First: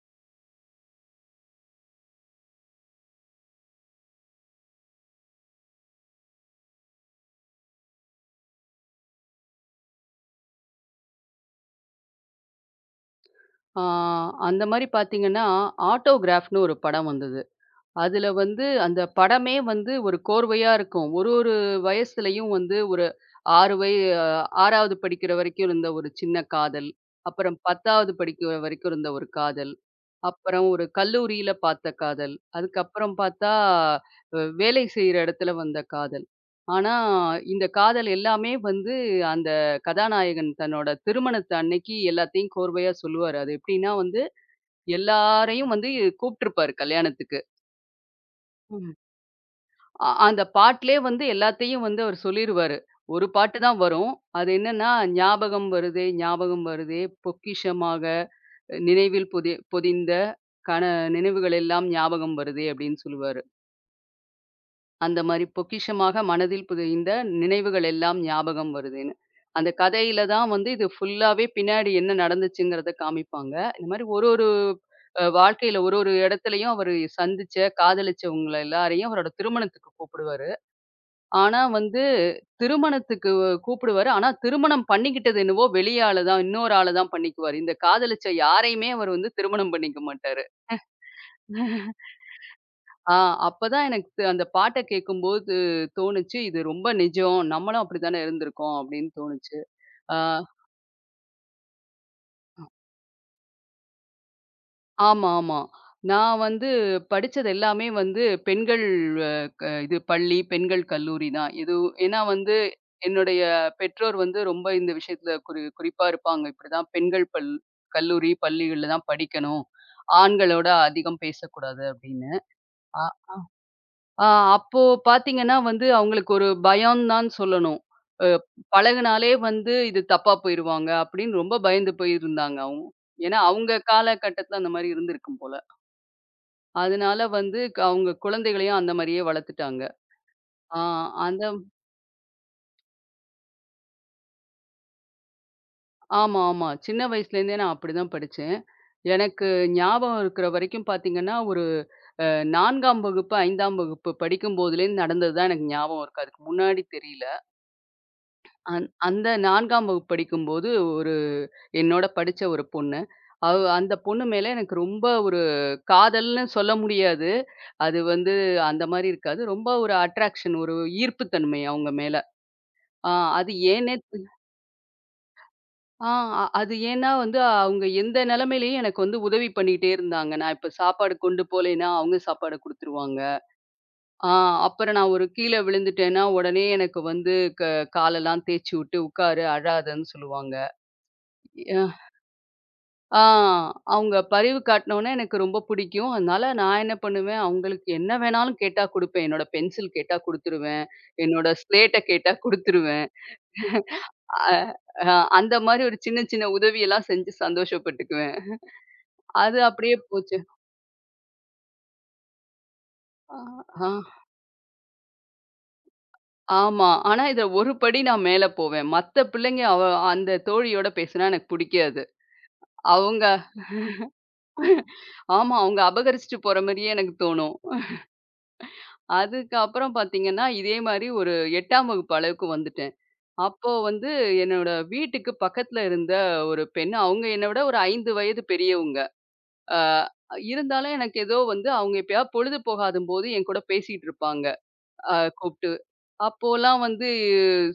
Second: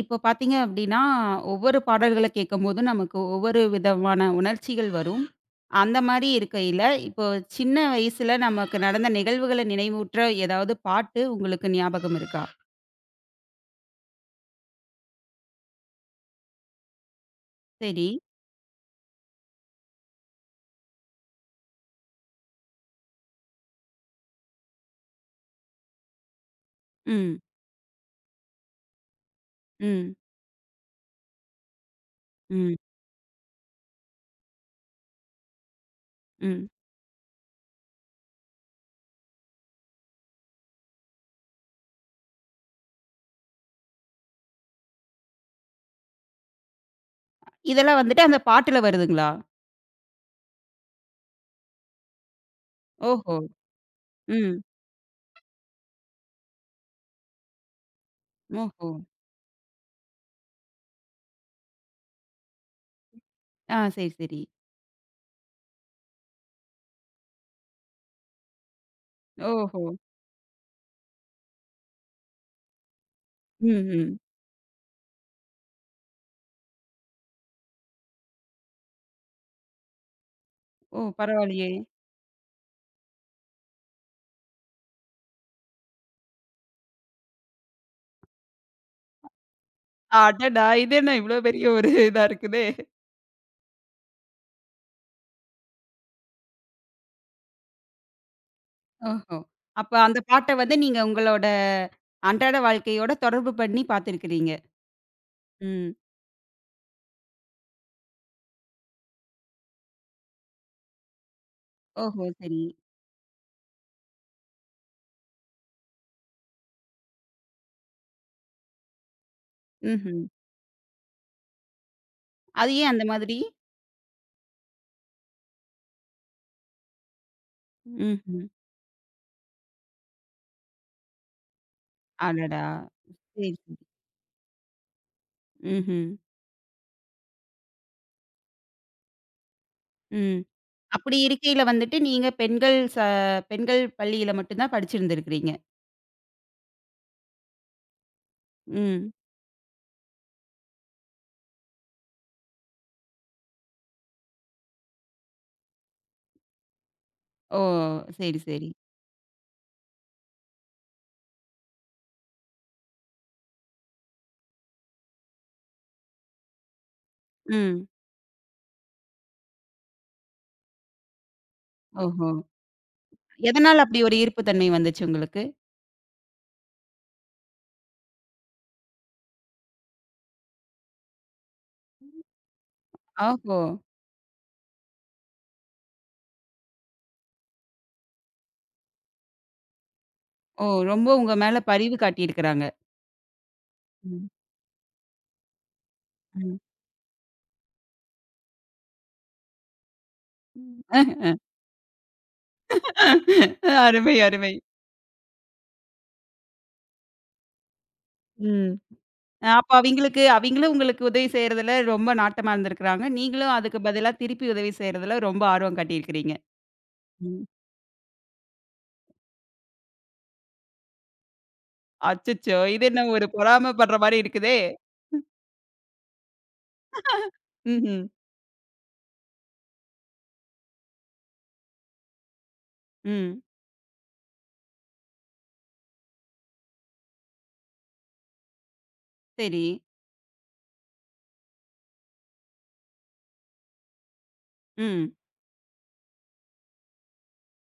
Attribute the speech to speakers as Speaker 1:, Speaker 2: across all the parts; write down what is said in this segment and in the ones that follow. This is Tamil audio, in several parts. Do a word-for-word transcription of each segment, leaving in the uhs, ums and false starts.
Speaker 1: இப்போ பார்த்தீங்க அப்படின்னா, ஒவ்வொரு பாடல்கள கேட்கும்போதும் நமக்கு ஒவ்வொரு விதமான உணர்ச்சிகள் வரும். அந்த மாரி இருக்கையில, இப்போ சின்ன வயசுல நமக்கு நடந்த நிகழ்வுகள நினைவூட்டுற ஏதாவது பாட்டு உங்களுக்கு ஞாபகம் இருக்கா?
Speaker 2: ஆ அந்த மாரி பார்த்தீங்கன்னா, ஆட்டோகிராஃப்னு ஒரு படம் வந்தது.
Speaker 1: சரி.
Speaker 2: அதுல வந்து அந்த படமே வந்து ஒரு கோர்வையா இருக்கும். ஒரு ஒரு வயசுலயும் வந்து ஒரு ஆறு வய ஆறாவது படிக்கிற வரைக்கும் இருந்த ஒரு சின்ன காதல்.
Speaker 1: ம்.
Speaker 2: அப்புறம் பத்தாவது படிக்கிற வரைக்கும் இருந்த ஒரு காதல்.
Speaker 1: ம்.
Speaker 2: அப்புறம் ஒரு கல்லூரியில பார்த்த காதல்.
Speaker 1: ம்.
Speaker 2: அதுக்கப்புறம் பார்த்தா, அ வேலை செய்ற இடத்துல வந்த காதல்.
Speaker 1: ம்.
Speaker 2: ஆனா, இந்த காதல் எல்லாமே வந்து அந்த கதாநாயகன் தன்னோட திருமணத்து அன்னைக்கு எல்லாத்தையும் கோர்வையா சொல்லுவாரு. அது எப்படின்னா வந்து எல்லாரையும் வந்து கூப்ட்டுருப்பாரு கல்யாணத்துக்கு.
Speaker 1: இதெல்லாம் வந்துட்டு அந்த பாட்டுல வருதுங்களா?
Speaker 2: அ அந்த பாட்டுலே வந்து எல்லாத்தையும் வந்து அவர் சொல்லிருவாரு. ஒரு
Speaker 1: ஓஹோ!
Speaker 2: பாட்டு தான் வரும். அது
Speaker 1: ம்.
Speaker 2: என்னன்னா, ஞாபகம் வருதே ஞாபகம் வருதே பொக்கிஷமாக
Speaker 1: ஓஹோ!
Speaker 2: நினைவில் பொதி பொதிந்த கன நினைவுகள் எல்லாம் ஞாபகம் வருதே அப்டின்னு சொல்லுவாரு.
Speaker 1: ஆ சரி, சரி.
Speaker 2: அந்த மாரி பொக்கிஷமாக மனதில் புதைந்த நினைவுகள் எல்லாம் ஞாபகம் வருதுன்னு. அந்த
Speaker 1: ஓஹோ!
Speaker 2: கதையில தான் வந்து இது ஃபுல்லாவே பின்னாடி என்ன நடந்துச்சுங்கிறத காமிப்பாங்க.
Speaker 1: ம்.
Speaker 2: இந்த மாரி
Speaker 1: ம்.
Speaker 2: ஒரு ஒரு அ வாழ்க்கையில ஒரு ஒரு இடத்துலயும் அவரு சந்திச்ச, காதலிச்சவங்கள எல்லாரையும் அவரோட திருமணத்துக்கு கூப்பிடுவாரு.
Speaker 1: ஓ!
Speaker 2: ஆனா
Speaker 1: பரவாயில்லையே!
Speaker 2: வந்து திருமணத்துக்கு கூப்பிடுவாரு. ஆனா திருமணம் பண்ணிக்கிட்டது என்னவோ வெளிய ஆளு தான். இன்னொரு ஆளு தான் பண்ணிக்குவாரு. இந்த காதலிச்ச யாரையுமே அவர் வந்து திருமணம் பண்ணிக்க மாட்டாரு.
Speaker 1: அடடா! இது என்ன இவ்வளோ பெரிய ஒரு இதா இருக்குதே!
Speaker 2: ஆ அப்பதான் எனக்கு து- அந்த பாட்ட கேட்கும்போது தோணுச்சு, இது ரொம்ப நிஜம். நம்மளும் அப்படித்தானே இருந்திருக்கோம் அப்படின்னு
Speaker 1: ஓஹோ!
Speaker 2: தோணுச்சு.
Speaker 1: அப்ப
Speaker 2: ஆ.
Speaker 1: அந்த பாட்ட வந்து நீங்க உங்களோட அன்றாட வாழ்க்கையோட தொடர்பு பண்ணி பார்த்திருக்கிறீங்க.
Speaker 2: ஆமா, ஆமா.
Speaker 1: ம்.
Speaker 2: நான் வந்து படிச்சது எல்லாமே வந்து பெண்கள் அ க இது பள்ளி, பெண்கள் கல்லூரி தான். இது ஏன்னா
Speaker 1: ஓஹோ!
Speaker 2: வந்து
Speaker 1: சரி.
Speaker 2: என்னுடைய பெற்றோர் வந்து ரொம்ப இந்த விஷயத்துல குறி குறிப்பா இருப்பாங்க. இப்படிதான் பெண்கள் பல் கல்லூரி, பள்ளிகள்ல தான் படிக்கணும்.
Speaker 1: ம்ஹ்ம்.
Speaker 2: ஆண்களோட அதிகம் பேசக்கூடாது அப்படின்னு.
Speaker 1: அது ஏன்
Speaker 2: அ
Speaker 1: அந்த
Speaker 2: அ
Speaker 1: மாதிரி?
Speaker 2: அப்போ பார்த்தீங்கன்னா வந்து அவங்களுக்கு ஒரு பயம் தான் சொல்லணும். அ
Speaker 1: ம்ஹ்ம்.
Speaker 2: பழகுனாலே வந்து இது தப்பா போயிருவாங்க அப்படின்னு ரொம்ப பயந்து போயிருந்தாங்க
Speaker 1: அடடா!
Speaker 2: அவங்க. ஏன்னா
Speaker 1: சரி,
Speaker 2: அவங்க
Speaker 1: சரி.
Speaker 2: காலகட்டத்துல அந்த மாரி இருந்திருக்கும் போல.
Speaker 1: ம்ஹ்ம்.
Speaker 2: அதனால வந்து க அவங்க குழந்தைகளையும் அந்த மாரியே வளர்த்துட்டாங்க.
Speaker 1: ம்.
Speaker 2: ஆ
Speaker 1: அப்படி
Speaker 2: அந்த
Speaker 1: இருக்கையில வந்துட்டு நீங்க பெண்கள் ச பெண்கள் பள்ளியில மட்டும் தான் படிச்சிருந்திருக்கிறீங்க.
Speaker 2: ஆமா, ஆமா. சின்ன வயசுலேருந்தே நான் அப்படிதான் படிச்சேன்.
Speaker 1: ம்.
Speaker 2: எனக்கு ஞாபகம் இருக்கிற வரைக்கும் பார்த்தீங்கன்னா, ஒரு அ நான்காம் வகுப்பு, ஐந்தாம் வகுப்பு படிக்கும்போதுலேருந்து நடந்தது தான் எனக்கு ஞாபகம் இருக்கு. அதுக்கு முன்னாடி தெரியல.
Speaker 1: ஓ! சரி, சரி.
Speaker 2: அந் அந்த நான்காம் வகுப்பு படிக்கும்போது ஒரு என்னோட படிச்ச ஒரு பொண்ணு. அவ அந்த பொண்ணு மேல எனக்கு ரொம்ப ஒரு காதல்ன்னு சொல்ல முடியாது.
Speaker 1: ம்.
Speaker 2: அது வந்து அந்த மாரி இருக்காது. ரொம்ப ஒரு அட்ராக்ஷன், ஒரு ஈர்ப்பு தன்மை அவங்க மேல.
Speaker 1: ஓஹோ!
Speaker 2: ஆ அது
Speaker 1: எதனால
Speaker 2: ஏன்னே
Speaker 1: அப்படி ஒரு
Speaker 2: தெரி
Speaker 1: ஈர்ப்பு தன்மை வந்துச்சு உங்களுக்கு?
Speaker 2: ஆ அ- அது ஏன்னா வந்து அவங்க எந்த நிலைமையிலயும் எனக்கு வந்து உதவி பண்ணிட்டே இருந்தாங்க. நான் இப்ப சாப்பாடு கொண்டு போலேன்னா, அவங்க சாப்பாடு குடுத்துருவாங்க.
Speaker 1: ஓஹோ!
Speaker 2: ஆ அப்புறம் நான் ஒரு கீழ விழுந்துட்டேன்னா, உடனே எனக்கு வந்து க காலெல்லாம் தேய்ச்சு விட்டு, "உட்காரு, அழாதன்னு" சொல்லுவாங்க.
Speaker 1: ஓ! ரொம்ப உங்க மேல பரிவு
Speaker 2: ய
Speaker 1: காட்டியிருக்கிறாங்க.
Speaker 2: ஆ அவங்க
Speaker 1: ம்.
Speaker 2: பரிவு காட்டுனோனே எனக்கு ரொம்ப பிடிக்கும். அதனால நான் என்ன பண்ணுவேன், அவங்களுக்கு என்ன வேணாலும் கேட்டா குடுப்பேன். என்னோட பென்சில் கேட்டா குடுத்துருவேன்.
Speaker 1: ம்.
Speaker 2: என்னோட ஸ்லேட்ட கேட்டா குடுத்துருவேன்.
Speaker 1: அருமை,
Speaker 2: அ
Speaker 1: அருமை.
Speaker 2: அ அந்த மாரி ஒரு சின்ன சின்ன உதவியெல்லாம் செஞ்சு சந்தோஷப்பட்டுக்குவேன்.
Speaker 1: ம். அ
Speaker 2: அது
Speaker 1: அப்ப
Speaker 2: அப்படியே
Speaker 1: அவிங்களுக்கு
Speaker 2: போச்சு.
Speaker 1: அவிங்களும் உங்களுக்கு உதவி செய்றதுல ரொம்ப நாட்டமா இருந்திருக்கிறாங்க.
Speaker 2: ஆ,
Speaker 1: நீங்களும் அதுக்கு
Speaker 2: ஆ,
Speaker 1: பதிலா திருப்பி உதவி செய்றதுல ரொம்ப ஆர்வம் காட்டியிருக்கிறீங்க.
Speaker 2: ஆமா. ஆனா இத
Speaker 1: ம்.
Speaker 2: ஒரு படி நான் மேல போவேன். மத்த பிள்ளைங்க அவ அந்த தோழியோட பேசுனா எனக்கு புடிக்காது.
Speaker 1: அச்சச்சோ! இது என்ன
Speaker 2: அவங்க
Speaker 1: ஒரு பொறாமப்படுற மாரி இருக்குதே!
Speaker 2: ஆமா. அவங்க அபகரிச்சுட்டு போற மாரியே எனக்கு தோணும்.
Speaker 1: ம்ஹ்ம்.
Speaker 2: அதுக்கப்புறம் பார்த்தீங்கன்னா, இதே மாரி ஒரு எட்டாம் வகுப்பு அளவுக்கு வந்துட்டேன்.
Speaker 1: ம்.
Speaker 2: அப்போ வந்து என்னோட வீட்டுக்கு பக்கத்துல இருந்த ஒரு பெண், அவங்க என்ன விட ஒரு ஐந்து வயது பெரியவங்க.
Speaker 1: சரி.
Speaker 2: ஆ இருந்தாலும் எனக்கு ஏதோ வந்து அவங்க எப்பயாவது பொழுது போகாதும்போது என்கூட பேசிட்டு இருப்பாங்க.
Speaker 1: ம்.
Speaker 2: அ கூப்ட்டு அப்போலாம் வந்து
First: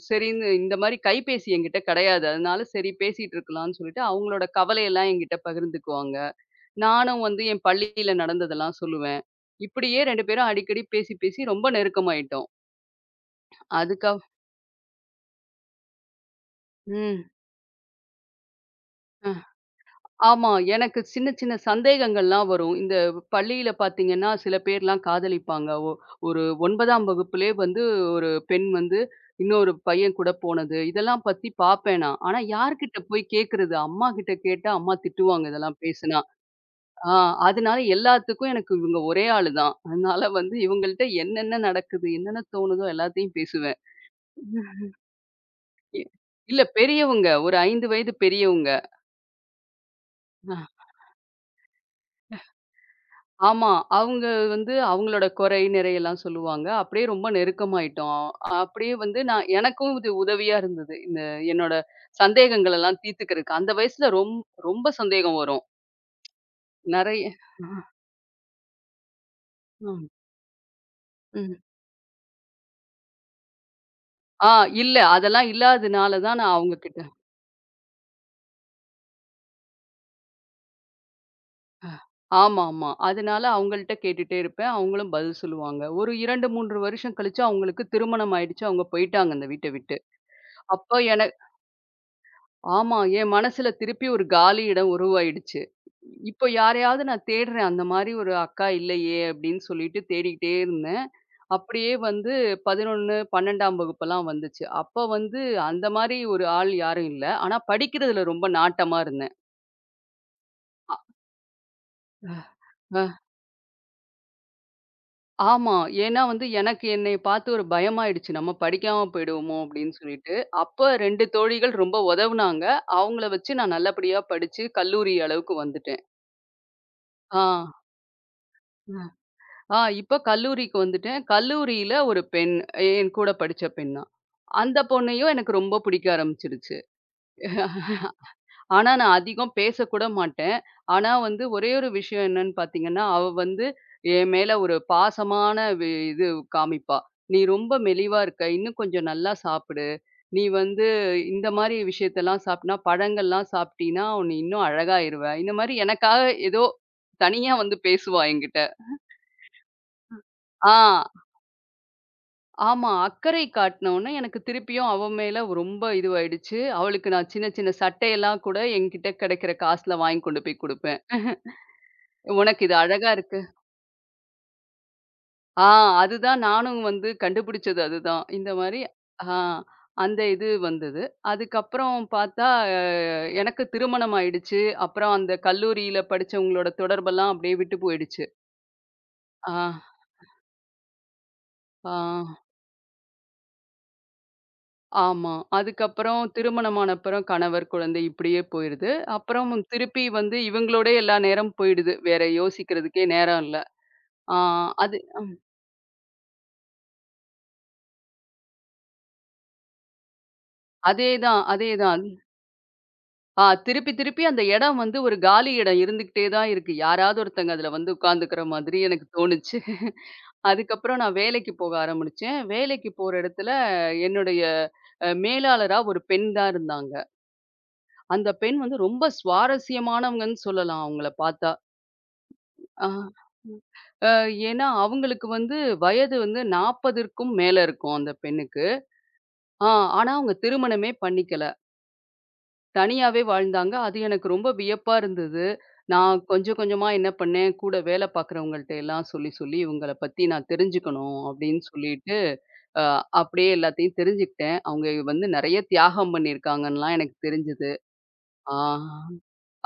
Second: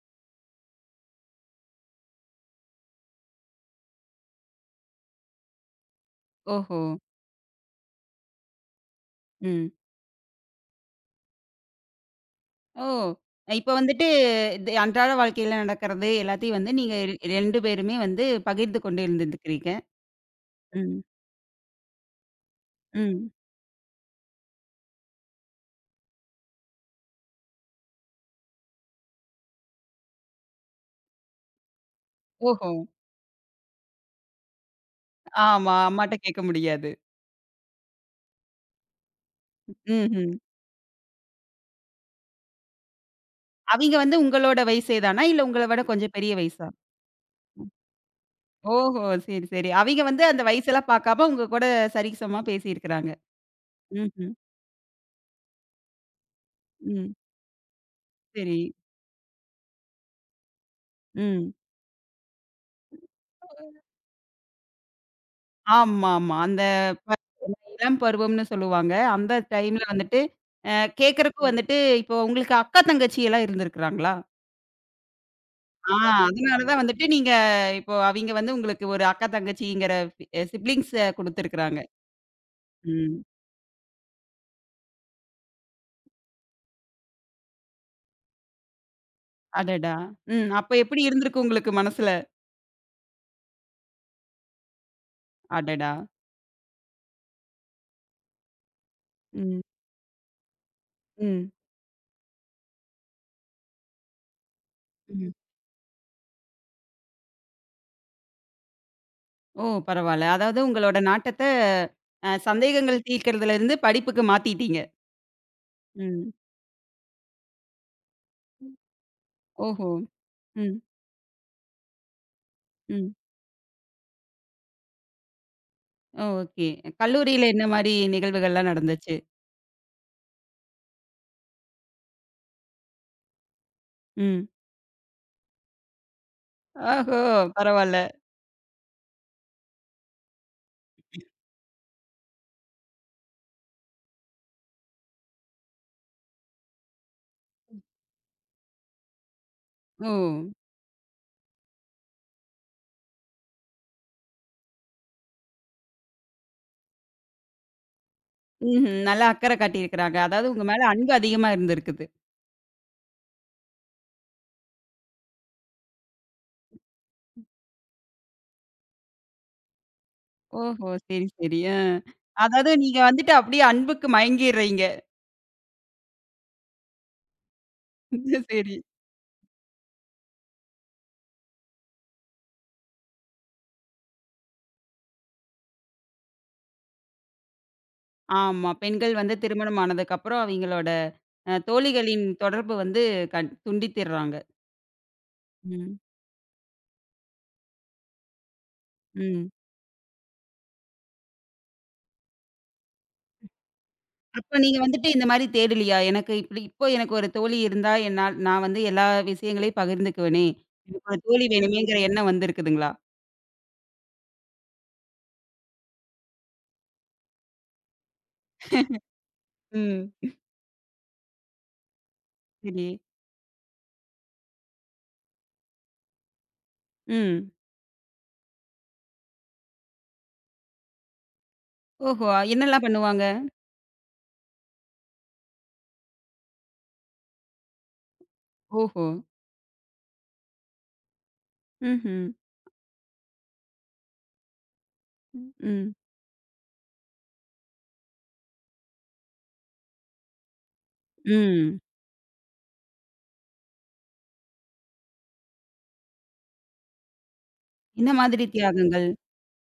Speaker 2: சரின்னு இந்த மாரி கைபேசி என்கிட்ட கிடையாது. அதனால சரி பேசிட்டு இருக்கலாம்ன்னு சொல்லிட்டு, அவங்களோட கவலையெல்லாம் என்கிட்ட பகிர்ந்துக்குவாங்க.
Speaker 1: ஓஹோ!
Speaker 2: நானும் வந்து என் பள்ளியில நடந்ததெல்லாம் சொல்லுவேன்.
Speaker 1: ம்.
Speaker 2: இப்படியே ரெண்டு பேரும் அடிக்கடி பேசி, பேசி ரொம்ப நெருக்கமாயிட்டோம்.
Speaker 1: ஓ! இப்ப வந்துட்டு
Speaker 2: அதுக்கப்
Speaker 1: இது அன்றாட வாழ்க்கையில நடக்கிறது எல்லாத்தையும் வந்து நீங்க
Speaker 2: ம்.
Speaker 1: ரெண்டு பேருமே வந்து பகிர்ந்து கொண்டு இருந்திருக்கிறீங்க.
Speaker 2: ஆமா. எனக்கு
Speaker 1: ம்.
Speaker 2: சின்ன சின்ன சந்தேகங்கள்லாம் வரும். இந்த
Speaker 1: ம்.
Speaker 2: பள்ளியில பார்த்தீங்கன்னா, சில பேர்லாம் காதலிப்பாங்க. ஒ ஒரு ஒன்பதாம் வகுப்பிலே வந்து ஒரு பெண் வந்து இன்னொரு பையன் கூட போனது. இதெல்லாம் பத்தி பார்ப்பேன் நான். ஆனா
Speaker 1: ஓஹோ!
Speaker 2: யார்கிட்ட போய் கேட்கறது? அம்மாகிட்ட கேட்டா அம்மா திட்டுவாங்க
Speaker 1: ஆமா.
Speaker 2: இதெல்லாம்
Speaker 1: அம்மாட்ட
Speaker 2: பேசுனா.
Speaker 1: கேட்க முடியாது.
Speaker 2: ஆ அதனால எல்லாத்துக்கும் எனக்கு இவங்க ஒரே ஆளு தான். அதனால
Speaker 1: ம்ஹ்ம்.
Speaker 2: வந்து இவங்கள்ட்ட என்னென்ன நடக்குது, என்னென்ன தோணுதோ எல்லாத்தையும் பேசுவேன்.
Speaker 1: அவிங்க வந்து உங்களோட வயசே தானா? இல்ல உங்கள விட
Speaker 2: எ
Speaker 1: கொஞ்சம் பெரிய
Speaker 2: இல்ல
Speaker 1: வயசா?
Speaker 2: பெரியவங்க. ஒரு ஐந்து வயது பெரியவங்க.
Speaker 1: ஓஹோ! சரி, சரி. அவிங்க வந்து அந்த வயசெல்லாம் பார்க்காம உங்க கூட சரிசமமா பேசியிருக்கிறாங்க.
Speaker 2: ஆமா. அவங்க
Speaker 1: ம்ஹ்ம்.
Speaker 2: வந்து அவங்களோட குறை, நிறையெல்லாம் சொல்லுவாங்க. அப்படியே
Speaker 1: ம்.
Speaker 2: ரொம்ப நெருக்கமாயிட்டோம்.
Speaker 1: சரி.
Speaker 2: அப்படியே வந்து நான் எனக்கும் இது உதவியா இருந்தது. இந்த
Speaker 1: ம்.
Speaker 2: என்னோட சந்தேகங்கள் எல்லாம் தீர்த்துக்கிறதுக்கு. அந்த வயசுல ரொம் ரொம்ப சந்தேகம் வரும்.
Speaker 1: ஆமாமா. அந்த ப
Speaker 2: நெறைய
Speaker 1: இளம் பருவம்னு சொல்லுவாங்க. அந்த டைம்ல
Speaker 2: ம்,
Speaker 1: வந்துட்டு அ கேட்கறக்கும்
Speaker 2: ம்.
Speaker 1: வந்துட்டு இப்போ உங்களுக்கு அக்கா, தங்கச்சி எல்லாம் இருந்திருக்கிறாங்களா?
Speaker 2: ஆ இல்ல. அதெல்லாம்
Speaker 1: ஆ
Speaker 2: இல்லாதனால தான் நான்
Speaker 1: அதனால
Speaker 2: அவங்க
Speaker 1: தான்
Speaker 2: கிட்ட
Speaker 1: வந்துட்டு நீங்க இப்போ அவிங்க வந்து உங்களுக்கு ஒரு அக்கா, தங்கச்சிங்கிற அ சிப்லிங்ஸ குடுத்துருக்காங்க.
Speaker 2: ஆமாமா.
Speaker 1: ம்.
Speaker 2: அதனால அவங்கள்ட்ட கேட்டுட்டே இருப்பேன். அவங்களும் பதில் சொல்லுவாங்க. ஒரு இரண்டு, மூன்று வருஷம் கழிச்சு அவங்களுக்கு திருமணம் ஆயிடுச்சு. அவங்க போயிட்டாங்க அந்த வீட்ட
Speaker 1: அடடா!
Speaker 2: விட்டு.
Speaker 1: ம். அப்ப
Speaker 2: அப்ப
Speaker 1: எப்படி இருந்திருக்கு உங்களுக்கு மனசுல?
Speaker 2: ஆமா. என் மனசுல திருப்பி ஒரு காலி இடம் உருவாயிடுச்சு.
Speaker 1: அடடா!
Speaker 2: இப்போ யாரையாவது நான் தேடுறேன். அந்த மாரி ஒரு அக்கா இல்லையே! அப்படின்னு
Speaker 1: ம்.
Speaker 2: சொல்லிட்டு தேடிக்கிட்டே இருந்தேன்.
Speaker 1: ம்.
Speaker 2: அப்படியே வந்து பதினொன்று, பன்னிரெண்டாம் வகுப்பெல்லாம் வந்துச்சு. அப்ப
Speaker 1: ம்.
Speaker 2: வந்து அந்த மாரி ஒரு ஆள் யாரும் இல்ல. ஆனா படிக்கிறதுல ரொம்ப நாட்டமா இருந்தேன்.
Speaker 1: ஓ! பரவால்ல. அதாவது
Speaker 2: அ
Speaker 1: உங்களோட நாட்டத்த அ சந்தேகங்கள்
Speaker 2: அ
Speaker 1: தீர்க்கிறதுலருந்து படிப்புக்கு மாத்திட்டீங்க.
Speaker 2: ஆமா. ஏன்னா
Speaker 1: ம்.
Speaker 2: வந்து எனக்கு என்னைய பார்த்து ஒரு பயமாயிடுச்சு. நம்ம படிக்காம போயிடுவோமோ!
Speaker 1: ஓஹோ!
Speaker 2: அப்படின்னு சொல்லிட்டு.
Speaker 1: ம்.
Speaker 2: அப்ப ரெண்டு தோழிகள் ரொம்ப உதவுனாங்க.
Speaker 1: ம்.
Speaker 2: அவங்கள வச்சு நான் நல்லபடியா படிச்சு கல்லூரி அளவுக்கு வந்துட்டேன்.
Speaker 1: Oh okay.
Speaker 2: ஆ.
Speaker 1: கல்லூரியில என்ன மாரி நிகழ்வுகள்லாம் நடந்துச்சு?
Speaker 2: ஆ இப்ப கல்லூரிக்கு வந்துட்டேன். கல்லூரியில ஒரு பெண், என் கூட படிச்ச பெண் தான்.
Speaker 1: ம்.
Speaker 2: அந்த பொண்ணையும் எனக்கு ரொம்ப பிடிக்க ஆரம்பிச்சிருச்சு.
Speaker 1: ஓஹோ! பரவால்ல.
Speaker 2: ஆனா நான் அதிகம் பேசக்கூட மாட்டேன். ஆனா வந்து ஒரே ஒரு விஷயம் என்னன்னு பார்த்தீங்கன்னா, அவ வந்து என் மேல ஒரு பாசமான வி இது காமிப்பா. "நீ ரொம்ப மெலிவா இருக்க. இன்னும் கொஞ்சம் நல்லா சாப்பிடு.
Speaker 1: ஓ!
Speaker 2: நீ வந்து இந்த மாரி விஷயத்தெல்லாம் சாப்பிட்டனா, பழங்கள்லாம் சாப்பிட்டீன்னா, நீ இன்னும் அழகாயிருவ." இந்த மாரி எனக்காக ஏதோ தனியா வந்து பேசுவா என்கிட்ட.
Speaker 1: ம்ஹ்ம். நல்லா அக்கறை காட்டியிருக்கிறாங்க. அதாவது உங்க மேல
Speaker 2: ஆ.
Speaker 1: அன்பு அதிகமா இருந்திருக்குது.
Speaker 2: ஆமா. அக்கறை காட்டின உடனே எனக்கு திருப்பியும் அவ மேல ரொம்ப இதுவாயிடுச்சு. அவளுக்கு நான் சின்ன சின்ன சட்டையெல்லாம் கூட என்கிட்ட கிடைக்கிற காசுல வாங்கி கொண்டு போய்
Speaker 1: ஓஹோ!
Speaker 2: குடுப்பேன்.
Speaker 1: சரி, சரி. அ.
Speaker 2: "உனக்கு
Speaker 1: அதாவது
Speaker 2: இது
Speaker 1: நீங்க
Speaker 2: அழகா
Speaker 1: வந்துட்டு
Speaker 2: இருக்கு."
Speaker 1: அப்படியே அன்புக்கு மயங்கிர்றீங்க.
Speaker 2: ஆ அதுதான் நானும் வந்து கண்டுபிடிச்சது அதுதான். இந்த
Speaker 1: சரி.
Speaker 2: மாரி ஆ அந்த இது வந்தது. அதுக்கப்புறம் பார்த்தா அ எனக்கு திருமணம் ஆயிடுச்சு. அப்புறம் அந்த கல்லூரியில படிச்சவங்களோட தொடர்பெல்லாம் அப்படியே விட்டு போயிடுச்சு.
Speaker 1: ஆமா. பெண்கள் வந்து
Speaker 2: ஆ,
Speaker 1: திருமணம் ஆனதுக்கப்புறம் அவிங்களோட அ
Speaker 2: ஆ.
Speaker 1: தோழிகளின் தொடர்பு வந்து கண் துண்டித்திர்றாங்க.
Speaker 2: ஆமா.
Speaker 1: ம்,
Speaker 2: அதுக்கப்புறம் திருமணமான அப்புறம் கணவர், குழந்தை இப்படியே போயிருது.
Speaker 1: ம்.
Speaker 2: அப்புறம் திருப்பி வந்து இவங்களோடயே எல்லா நேரம் போயிடுது. வேற யோசிக்கிறதுக்கே நேரம் இல்ல. ஆ
Speaker 1: அப்ப நீங்க
Speaker 2: அது
Speaker 1: வந்துட்டு இந்த மாரி தேடலியா? எனக்கு இப்படி இப்போ எனக்கு ஒரு தோழி இருந்தா என்னால் நான் வந்து எல்லா விஷயங்களையும் பகிர்ந்துக்குவனே! எனக்கு ஒரு
Speaker 2: அதேதான்,
Speaker 1: தோழி வேணுமேங்கிற
Speaker 2: அதேதான்.
Speaker 1: எண்ணம் வந்திருக்குதுங்களா?
Speaker 2: ஆ திருப்பி திருப்பி அந்த இடம் வந்து ஒரு காலி இடம் இருந்துகிட்டே தான் இருக்கு. யாராவது ஒருத்தங்க அதுல வந்து உட்காந்துக்கிற மாதிரி எனக்கு தோணுச்சு.
Speaker 1: ம்.
Speaker 2: அதுக்கப்புறம் நான் வேலைக்கு போக ஆரம்பிச்சேன்.
Speaker 1: சரி.
Speaker 2: வேலைக்கு போற இடத்துல என்னுடைய அ மேலாளரா ஒரு பெண் தான் இருந்தாங்க.
Speaker 1: ம்.
Speaker 2: அந்த பெண் வந்து ரொம்ப சுவாரஸ்யமானவங்கன்னு சொல்லலாம் அவங்கள பார்த்தா.
Speaker 1: ஓஹோ! என்னலாம்
Speaker 2: ஆ.
Speaker 1: பண்ணுவாங்க?
Speaker 2: ம். அ ஏன்னா, அவங்களுக்கு வந்து வயது வந்து நாற்பதுக்கும் மேல இருக்கும் அந்த பெண்ணுக்கு.
Speaker 1: ஓஹோ!
Speaker 2: ஆ ஆனா அவங்க திருமணமே பண்ணிக்கல.
Speaker 1: ம்ஹ்ம்.
Speaker 2: தனியாவே வாழ்ந்தாங்க. அது எனக்கு ரொம்ப வியப்பா இருந்தது.
Speaker 1: ம்,
Speaker 2: நான் கொஞ்சம் கொஞ்சமா என்ன பண்ணேன், கூட வேலை பார்க்குறவங்கள்ட்ட எல்லாம் சொல்லி சொல்லி இவங்கள பத்தி நான் தெரிஞ்சுக்கணும் அப்படின்னு
Speaker 1: ம்.
Speaker 2: சொல்லிட்டு, அ அப்படியே எல்லாத்தையும் தெரிஞ்சுக்கிட்டேன். அவங்க வந்து நெறைய தியாகம் பண்ணியிருக்காங்கன்னுலாம் எனக்கு தெரிஞ்சது.
Speaker 1: என்ன மாதிரி
Speaker 2: ஆ
Speaker 1: தியாகங்கள்?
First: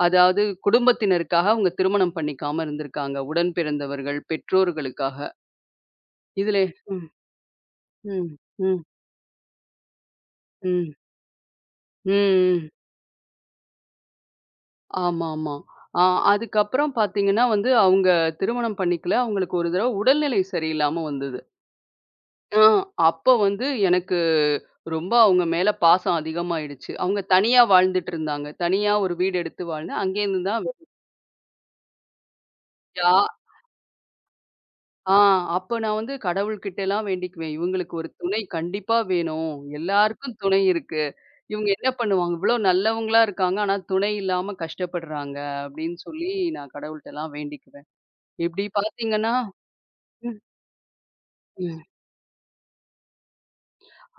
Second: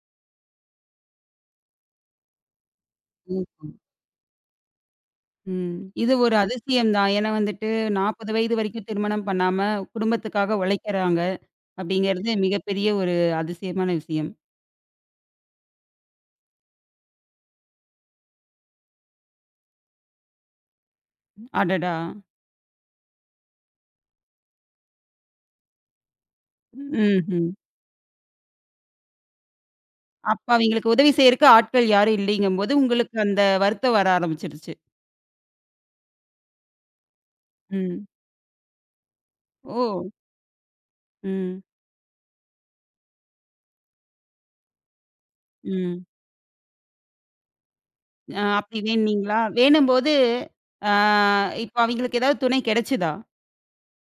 Speaker 2: அதாவது குடும்பத்தினருக்காக அவங்க திருமணம் பண்ணிக்காம இருந்திருக்காங்க. உடன்
Speaker 1: ஓஹோ!
Speaker 2: பிறந்தவர்கள், பெற்றோர்களுக்காக.
Speaker 1: ம். இது ஒரு
Speaker 2: இதுலே
Speaker 1: அதிசயம்
Speaker 2: ம்,
Speaker 1: தான். ஏன்னா வந்துட்டு நாற்பது
Speaker 2: ம்,
Speaker 1: வயது
Speaker 2: ம்,
Speaker 1: வரைக்கும் திருமணம் பண்ணாம குடும்பத்துக்காக
Speaker 2: ம்,
Speaker 1: உழைக்கிறாங்க. அப்படிங்கிறது
Speaker 2: ம்.
Speaker 1: மிகப்பெரிய ஒரு அதிசயமான விஷயம்.
Speaker 2: ஆமாமா. ஆ அதுக்கப்புறம் பார்த்தீங்கன்னா வந்து, அவங்க திருமணம் பண்ணிக்கல. அவங்களுக்கு ஒரு தடவ உடல்நிலை சரியில்லாம வந்தது.
Speaker 1: அடடா!
Speaker 2: ஆ அப்ப வந்து எனக்கு ரொம்ப அவங்க மேல பாசம் அதிகமாயிடுச்சு. அவங்க
Speaker 1: ம்ஹ்ம்.
Speaker 2: தனியா வாழ்ந்துட்டுருந்தாங்க. தனியா ஒரு வீடு எடுத்து வாழ்ந்து, அங்கேருந்து
Speaker 1: அப்ப
Speaker 2: தான்
Speaker 1: அவைங்களுக்கு உதவி செய்யறக்கு ஆட்கள் யாரும் இல்லைங்கும்போது,
Speaker 2: யா
Speaker 1: உங்களுக்கு அந்த வருத்தம் வர ஆரம்பிச்சுருச்சு.
Speaker 2: ஆ அப்ப நான் வந்து கடவுள்கிட்டலாம் வேண்டிக்குவேன். இவங்களுக்கு
Speaker 1: ம்.
Speaker 2: ஒரு துணை கண்டிப்பா வேணும்.
Speaker 1: ஓ!
Speaker 2: எல்லாருக்கும் துணை இருக்கு.
Speaker 1: ம்.
Speaker 2: இவங்க என்ன பண்ணுவாங்க? இவ்ளோ நல்லவங்களா இருக்காங்க. ஆனா, துணை இல்லாம கஷ்டப்படுறாங்க அப்படின்னு
Speaker 1: ம்.
Speaker 2: சொல்லி நான் கடவுள்ட்டலாம் வேண்டிக்குவேன்.
Speaker 1: அ
Speaker 2: இப்படி
Speaker 1: அப்படி
Speaker 2: பார்த்தீங்கன்னா
Speaker 1: வேண்டுனீங்களா? வேண்டும்போது,
Speaker 2: ம்,
Speaker 1: ஆ இப்ப
Speaker 2: ம்.
Speaker 1: அவைங்களுக்கு ஏதாவது துணை கிடைச்சுதா?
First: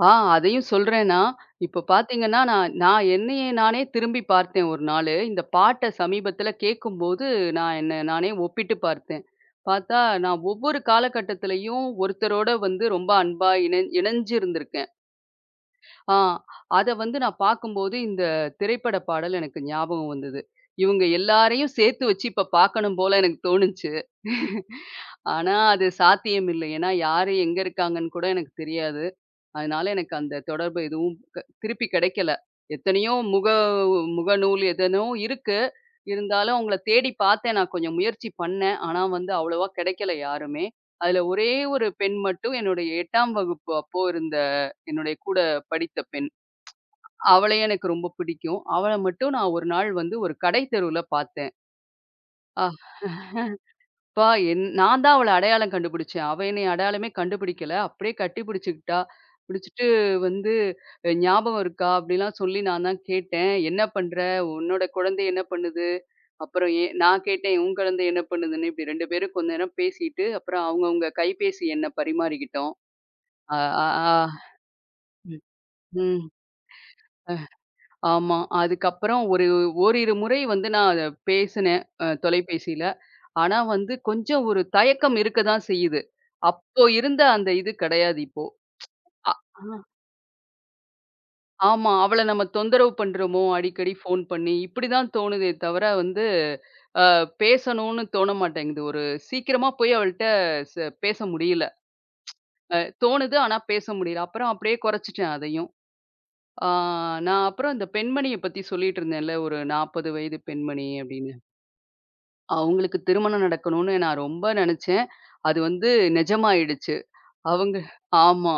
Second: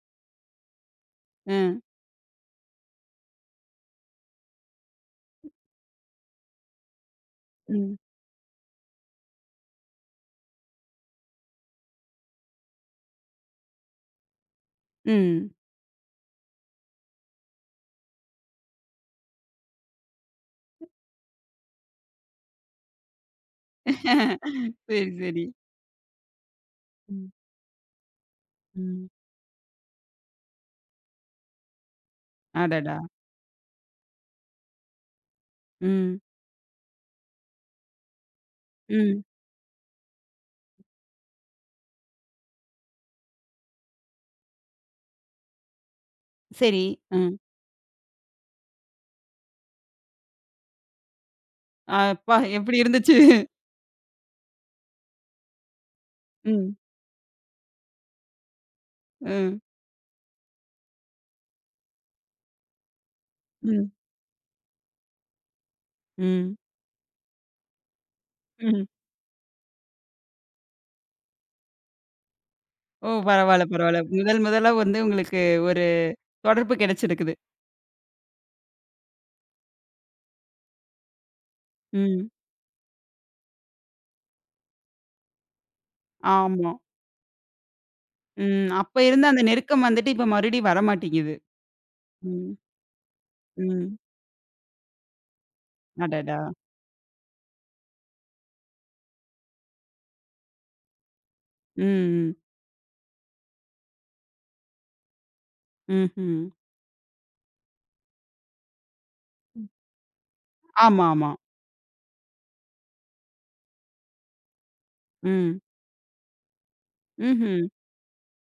Speaker 2: ஆ அதையும் சொல்றேன் நான்.
Speaker 1: ம்.
Speaker 2: இப்ப பார்த்தீங்கன்னா, நான் நான் என்னையே நானே திரும்பி பார்த்தேன் ஒரு நாளு. இந்த பாட்ட சமீபத்தில கேட்கும்போது, நான்
Speaker 1: ம்.
Speaker 2: என்ன நானே ஒப்பிட்டு பார்த்தேன். பார்த்தா, நான் ஒவ்வொரு காலகட்டத்திலயும் ஒருத்தரோட வந்து ரொம்ப அன்பா இணை இணைஞ்சு இருந்திருக்கேன்.
Speaker 1: ம்.
Speaker 2: ஆ. அத வந்து நான் பார்க்கும்போது, இந்த திரைப்பட பாடல் எனக்கு ஞாபகம் வந்தது. இவங்க எல்லாரையும் சேர்த்து வச்சு இப்ப பார்க்கணும் போல எனக்கு தோணுச்சு.
Speaker 1: சரி, சரி.
Speaker 2: ஆனா, அது சாத்தியம் இல்லை. ஏன்னா,
Speaker 1: ம்.
Speaker 2: யாரு எங்க இருக்காங்கன்னு கூட எனக்கு தெரியாது.
Speaker 1: ம்.
Speaker 2: அதனால எனக்கு அந்த தொடர்பு எதுவும் க திருப்பி கிடைக்கல.
Speaker 1: அடடா!
Speaker 2: எத்தனையோ முக முகநூல் எதனோ இருக்கு.
Speaker 1: ம்.
Speaker 2: இருந்தாலும் அவங்கள தேடி பார்த்தேன். நான் கொஞ்சம் முயற்சி பண்ணேன். ஆனா
Speaker 1: ம்.
Speaker 2: வந்து அவ்வளவா கிடைக்கல யாருமே. அதுல ஒரே ஒரு பெண் மட்டும் என்னுடைய எட்டாம் வகுப்பு அப்போ இருந்த என்னுடைய கூட படித்த பெண்.
Speaker 1: சரி. ம்.
Speaker 2: அவளையும் எனக்கு ரொம்ப பிடிக்கும். அவள மட்டும் நான் ஒரு நாள் வந்து ஒரு கடை தெருவுல பார்த்தேன்.
Speaker 1: அப்பா எப்படி இருந்துச்சு?
Speaker 2: அப்பா! என் நான் தான் அவள அடையாளம் கண்டுபிடிச்சேன். அவ என்னைய
Speaker 1: ம்.
Speaker 2: அடையாளமே கண்டுபிடிக்கல. அப்படியே கட்டி பிடிச்சுக்கிட்டா.
Speaker 1: ம்.
Speaker 2: பிடிச்சுட்டு வந்து "அஹ், "ஞாபகம் இருக்கா?" அப்படிலாம் சொல்லி நான் தான் கேட்டேன். "என்ன
Speaker 1: ம்.
Speaker 2: பண்ற? உன்னோட குழந்தை என்ன பண்ணுது?" அப்புறம் எ நான் கேட்டேன், "உன் குழந்தை என்ன பண்ணுதுன்னு?"
Speaker 1: ம்.
Speaker 2: இப்படி ரெண்டு பேரும் கொஞ்ச நேரம் பேசிட்டு, அப்புறம் அவங்கவங்க கைபேசி எண்ண பரிமாறிக்கிட்டோம்.
Speaker 1: ஓ!
Speaker 2: அ,
Speaker 1: பரவால்ல,
Speaker 2: அ,
Speaker 1: பரவால்ல.
Speaker 2: ஆ.
Speaker 1: முதல் முதலா வந்து
Speaker 2: ம்.
Speaker 1: உங்களுக்கு ஒரு
Speaker 2: ம்.
Speaker 1: தொடர்பு கிடைச்சிருக்குது.
Speaker 2: ஆமா. அதுக்கப்புறம் ஒரு ஓரிரு முறை வந்து நான் அத பேசினேன் அ
Speaker 1: ம்.
Speaker 2: தொலைபேசியில. ஆனா வந்து கொஞ்சம் ஒரு தயக்கம் இருக்க தான் செய்யுது.
Speaker 1: ஆமா.
Speaker 2: அப்போ இருந்த அந்த இது கிடையாது இப்போ.
Speaker 1: ம். அப்ப இருந்த
Speaker 2: அ
Speaker 1: அந்த நெருக்கம் வந்துட்டு இப்ப மறுபடியும் வரமாட்டேங்குது.
Speaker 2: ஆ ஆமா. அவள நம்ம
Speaker 1: ம்.
Speaker 2: தொந்தரவு பண்றோமோ! அடிக்கடி
Speaker 1: ம்.
Speaker 2: ஃபோன் பண்ணி இப்படி தான் தோணுதே தவிர வந்து
Speaker 1: அடடா!
Speaker 2: அ பேசணும்னு தோண மாட்டேங்குது. ஒரு சீக்கிரமா போய் அவள்ட்ட ச பேச முடியல.
Speaker 1: ம். ம்.
Speaker 2: அ தோணுது ஆனா பேச முடியல. அப்புறம் அப்படியே குறைச்சுட்டேன் அதையும்.
Speaker 1: ம்ஹ்ம்.
Speaker 2: ஆ நான் அப்புறம் இந்த பெண்மணிய பத்தி சொல்லிட்டு இருந்தேன்ல, ஒரு நாற்பது வயது பெண்மணி
Speaker 1: ஆமா, ஆமா.
Speaker 2: அப்படின்னு. அவங்களுக்கு திருமணம் நடக்கணும்னு நான் ரொம்ப நெனச்சேன். அது
Speaker 1: ம்.
Speaker 2: வந்து நிஜமாயிடுச்சு.
Speaker 1: ம்ஹ்ம்.
Speaker 2: அவங்க ஆமா.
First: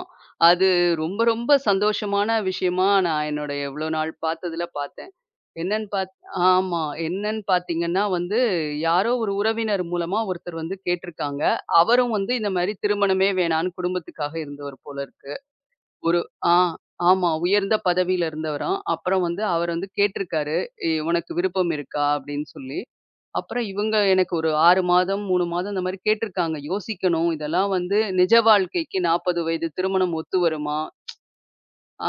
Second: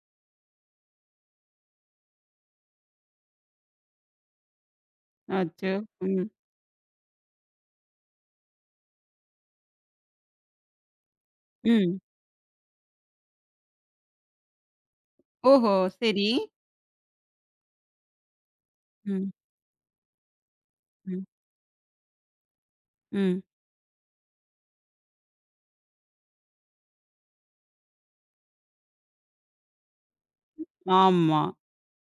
Speaker 2: அது ரொம்ப ரொம்ப சந்தோஷமான விஷயமா நான் என்னோடைய இவ்ளோ நாள் பார்த்ததுல பார்த்தேன்.
Speaker 1: அச்சோ!
Speaker 2: என்னன்னு பாத்
Speaker 1: ம்.
Speaker 2: ஆமா. என்னன்னு பார்த்தீங்கன்னா வந்து, யாரோ ஒரு உறவினர் மூலமா ஒருத்தர் வந்து கேட்டிருக்காங்க.
Speaker 1: ம்.
Speaker 2: அவரும் வந்து இந்த மாரி திருமணமே வேணான்னு குடும்பத்துக்காக இருந்தவர் போல இருக்கு.
Speaker 1: ஓஹோ!
Speaker 2: ஒரு
Speaker 1: சரி.
Speaker 2: ஆ ஆமா. உயர்ந்த பதவியில இருந்தவராம். அப்புறம்
Speaker 1: ம்.
Speaker 2: வந்து அவர் வந்து கேட்டிருக்காரு, "எ
Speaker 1: ம்.
Speaker 2: உனக்கு விருப்பம் இருக்கா?" அப்படின்னு சொல்லி.
Speaker 1: ம்.
Speaker 2: அப்புறம் இவங்க எனக்கு ஒரு ஆறு மாதம், மூணு மாதம் இந்த மாரி கேட்டிருக்காங்க. யோசிக்கணும். இதெல்லாம் வந்து நிஜ வாழ்க்கைக்கு நாற்பது வயது திருமணம் ஒத்து வருமா?
Speaker 1: ஆமா,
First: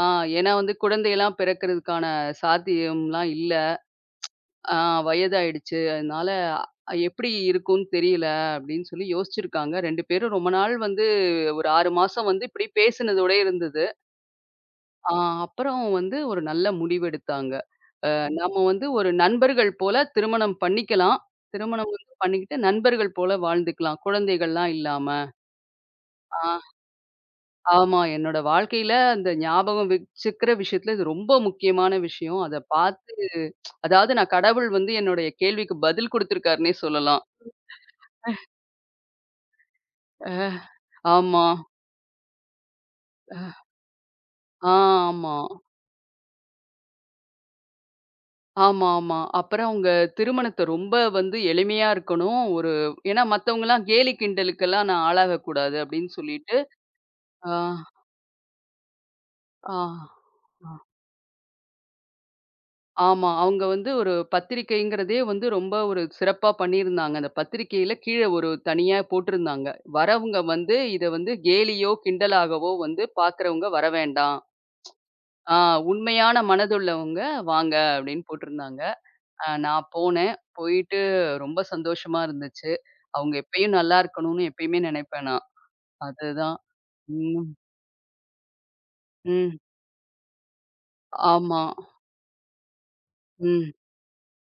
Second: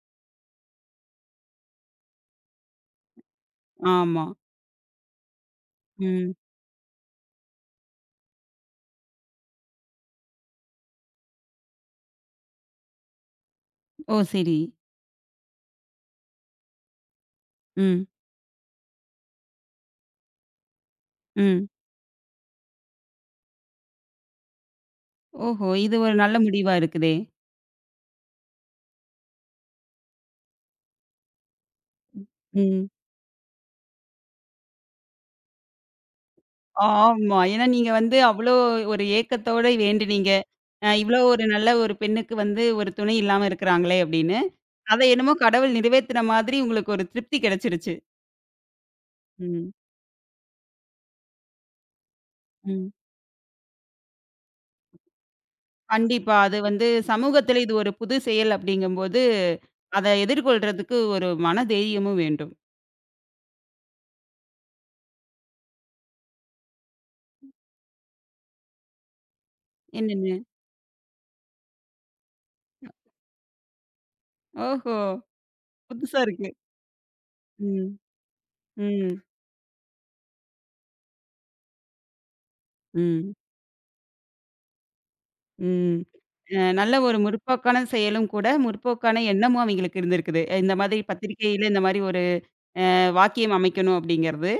Speaker 2: ஆ ஏன்னா வந்து குழந்தையெல்லாம் பிறக்கிறதுக்கான சாத்தியம்லாம் இல்ல.
Speaker 1: ஆமா.
Speaker 2: ஆ வயதாயிடுச்சு. அதனால
Speaker 1: ம்.
Speaker 2: அ, எப்படி இருக்கும்னு தெரியல அப்படின்னு சொல்லி யோசிச்சிருக்காங்க. ரெண்டு பேரும் ரொம்ப நாள் வந்து ஒரு ஆறு மாசம் வந்து இப்படி பேசினதோடயே இருந்தது.
Speaker 1: ஓ! சரி.
Speaker 2: ஆ அப்புறம் வந்து ஒரு நல்ல முடிவெடுத்தாங்க.
Speaker 1: ம்.
Speaker 2: அ நம்ம வந்து ஒரு நண்பர்கள் போல திருமணம் பண்ணிக்கலாம்.
Speaker 1: ம்.
Speaker 2: திருமணம் வந்து பண்ணிக்கிட்டு நண்பர்கள் போல வாழ்ந்துக்கலாம். குழந்தைகள்லாம் இல்லாம.
Speaker 1: ஓஹோ! இது ஒரு நல்ல
Speaker 2: ஆ
Speaker 1: முடிவா இருக்குதே!
Speaker 2: ஆமா. என்னோட வாழ்க்கையில அந்த ஞாபகம் வச்சுக்கிற விஷயத்துல இது ரொம்ப முக்கியமான விஷயம். அத
Speaker 1: ம்.
Speaker 2: பார்த்து அதாவது நான் கடவுள் வந்து என்னுடைய கேள்விக்கு பதில் குடுத்துருக்காருன்னே சொல்லலாம்.
Speaker 1: ஆமா. ஏன்னா நீங்க வந்து அவ்ளோ ஒரு ஏக்கத்தோட வேண்டினீங்க.
Speaker 2: அஹ்,
Speaker 1: அ இவ்ளோ ஒரு
Speaker 2: ஆமா.
Speaker 1: நல்ல ஒரு பெண்ணுக்கு வந்து ஒரு துணை இல்லாம இருக்கிறாங்களே அப்படின்னு.
Speaker 2: ஆ
Speaker 1: அத என்னமோ
Speaker 2: ஆமா.
Speaker 1: கடவுள் நிறைவேத்துன மாதிரி உங்களுக்கு ஒரு திருப்தி கிடைச்சிருச்சு.
Speaker 2: ஆமா, ஆமா. அப்புறம்
Speaker 1: ம்.
Speaker 2: அவங்க திருமணத்த ரொம்ப வந்து எளிமையா இருக்கணும். ஒரு
Speaker 1: ம்.
Speaker 2: ஏன்னா மத்தவங்கலாம் கேலி கிண்டலுக்கெல்லாம் நான் ஆளாகக்கூடாது அப்படின்னு
Speaker 1: கண்டிப்பா.
Speaker 2: சொல்லிட்டு,
Speaker 1: அது வந்து
Speaker 2: ஆ,
Speaker 1: சமூகத்தில இது ஒரு புது செயல் அப்படிங்கும்போது,
Speaker 2: ஆ,
Speaker 1: அத
Speaker 2: ஆ.
Speaker 1: எதிர்கொள்றதுக்கு ஒரு மன தைரியமும் வேண்டும்.
Speaker 2: ஆமா. அவங்க வந்து ஒரு பத்திரிக்கைங்கிறதே வந்து ரொம்ப ஒரு சிறப்பா பண்ணியிருந்தாங்க. அந்த பத்திரிக்கையில கீழ ஒரு தனியா போட்டிருந்தாங்க.
Speaker 1: என்னன்னு?
Speaker 2: வரவங்க வந்து இத வந்து கேலியோ, கிண்டலாகவோ வந்து பார்க்கிறவங்க வர வேண்டாம்.
Speaker 1: ஓஹோ!
Speaker 2: ஆ
Speaker 1: புதுசா
Speaker 2: உண்மையான
Speaker 1: இருக்கு.
Speaker 2: மனதுள்ளவங்க வாங்க
Speaker 1: ம்.
Speaker 2: அப்படின்னு போட்டிருந்தாங்க.
Speaker 1: ம்.
Speaker 2: அ நான் போனேன். போயிட்டு ரொம்ப சந்தோஷமா இருந்துச்சு.
Speaker 1: ம்.
Speaker 2: அவங்க எப்பயும் நல்லா இருக்கணும்னு எப்பயுமே நினைப்பேன் நான்.
Speaker 1: ம்.
Speaker 2: அதுதான்.
Speaker 1: அ நல்ல ஒரு
Speaker 2: ம்.
Speaker 1: முற்போக்கான செயலும் கூட, முற்போக்கான
Speaker 2: ம்.
Speaker 1: எண்ணமும் அவைங்களுக்கு இருந்திருக்குது. அஹ் இந்த மாதிரி
Speaker 2: ஆமா.
Speaker 1: பத்திரிக்கையில இந்த மாதிரி ஒரு வாக்கியம்
Speaker 2: ம்.
Speaker 1: அமைக்கணும் அப்படிங்கிறது.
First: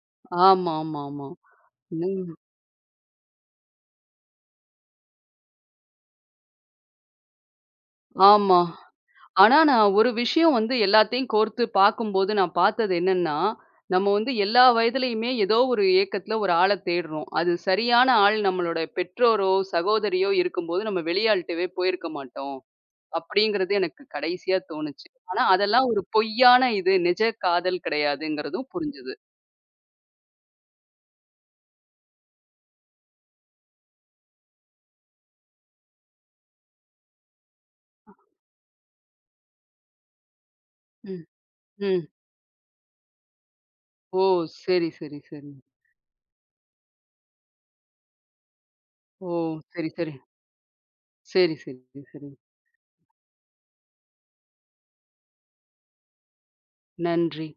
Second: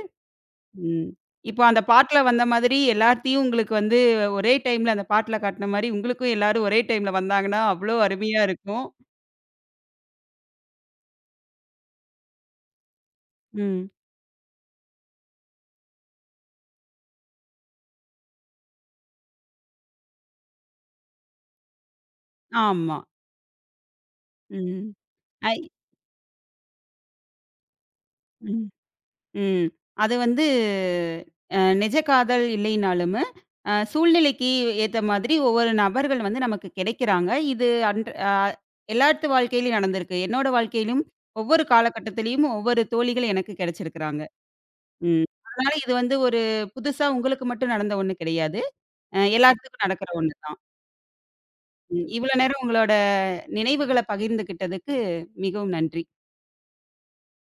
Speaker 2: ஆமா, ஆமா,
Speaker 1: ம்.
Speaker 2: ஆமா.
Speaker 1: இப்போ அந்த பாட்டுல
Speaker 2: ம்.
Speaker 1: வந்த மாதிரி எல்லாத்தையும் உங்களுக்கு வந்து ஒரே டைம்ல அந்த பாட்டுல காட்டுன மாரி உங்களுக்கும் எல்லாரும் ஒரே டைம்ல வந்தாங்கன்னா, அவ்ளோ அருமையா
Speaker 2: ஆமா.
Speaker 1: இருக்கும்.
Speaker 2: ஆனா நான் ஒரு விஷயம் வந்து எல்லாத்தையும் கோர்த்து பார்க்கும்போது நான் பார்த்தது என்னன்னா,
Speaker 1: ம்.
Speaker 2: நம்ம வந்து எல்லா வயதிலயுமே ஏதோ ஒரு ஏக்கத்துல ஒரு ஆள தேடுறோம். அது சரியான ஆள் நம்மளோட பெற்றோரோ, சகோதரியோ இருக்கும்போது நம்ம வெளியாள்ட்டவே போயிருக்க மாட்டோம்.
Speaker 1: ஆமா.
Speaker 2: அப்படிங்கிறது எனக்கு கடைசியா
Speaker 1: ம்.
Speaker 2: தோணுச்சு. ஆனா
Speaker 1: ஐ
Speaker 2: அதெல்லாம் ஒரு பொய்யான இது, நிஜ காதல்
Speaker 1: ம்.
Speaker 2: கிடையாதுங்கிறதும் புரிஞ்சது.
Speaker 1: ம். அது வந்து அ நிஜ காதல் இல்லைனாலுமு, அ சூழ்நிலைக்கு ஏத்த மாதிரி ஒவ்வொரு நபர்கள் வந்து நமக்கு கிடைக்கிறாங்க. இது அன்ற அ எல்லாத்து வாழ்க்கையிலயும் நடந்திருக்கு. என்னோட வாழ்க்கையிலும்
Speaker 2: ம்,
Speaker 1: ஒவ்வொரு
Speaker 2: ம்.
Speaker 1: காலகட்டத்திலயும் ஒவ்வொரு தோழிகள் எனக்கு கிடைச்சிருக்கிறாங்க.
Speaker 2: ஓ! சரி, சரி,
Speaker 1: ம்.
Speaker 2: சரி.
Speaker 1: அதனால இது வந்து ஒரு புதுசா உங்களுக்கு மட்டும் நடந்த ஒண்ணு கிடையாது. அ
Speaker 2: ஓ!
Speaker 1: எல்லாத்துக்கும்
Speaker 2: சரி,
Speaker 1: நடக்கிற
Speaker 2: சரி.
Speaker 1: ஒண்ணு தான்.
Speaker 2: சரி, சரி,
Speaker 1: ம்.
Speaker 2: சரி.
Speaker 1: இவ்வளோ நேரம் உங்களோட நினைவுகள பகிர்ந்துகிட்டதுக்கு மிகவும் நன்றி.
Speaker 2: நன்றி.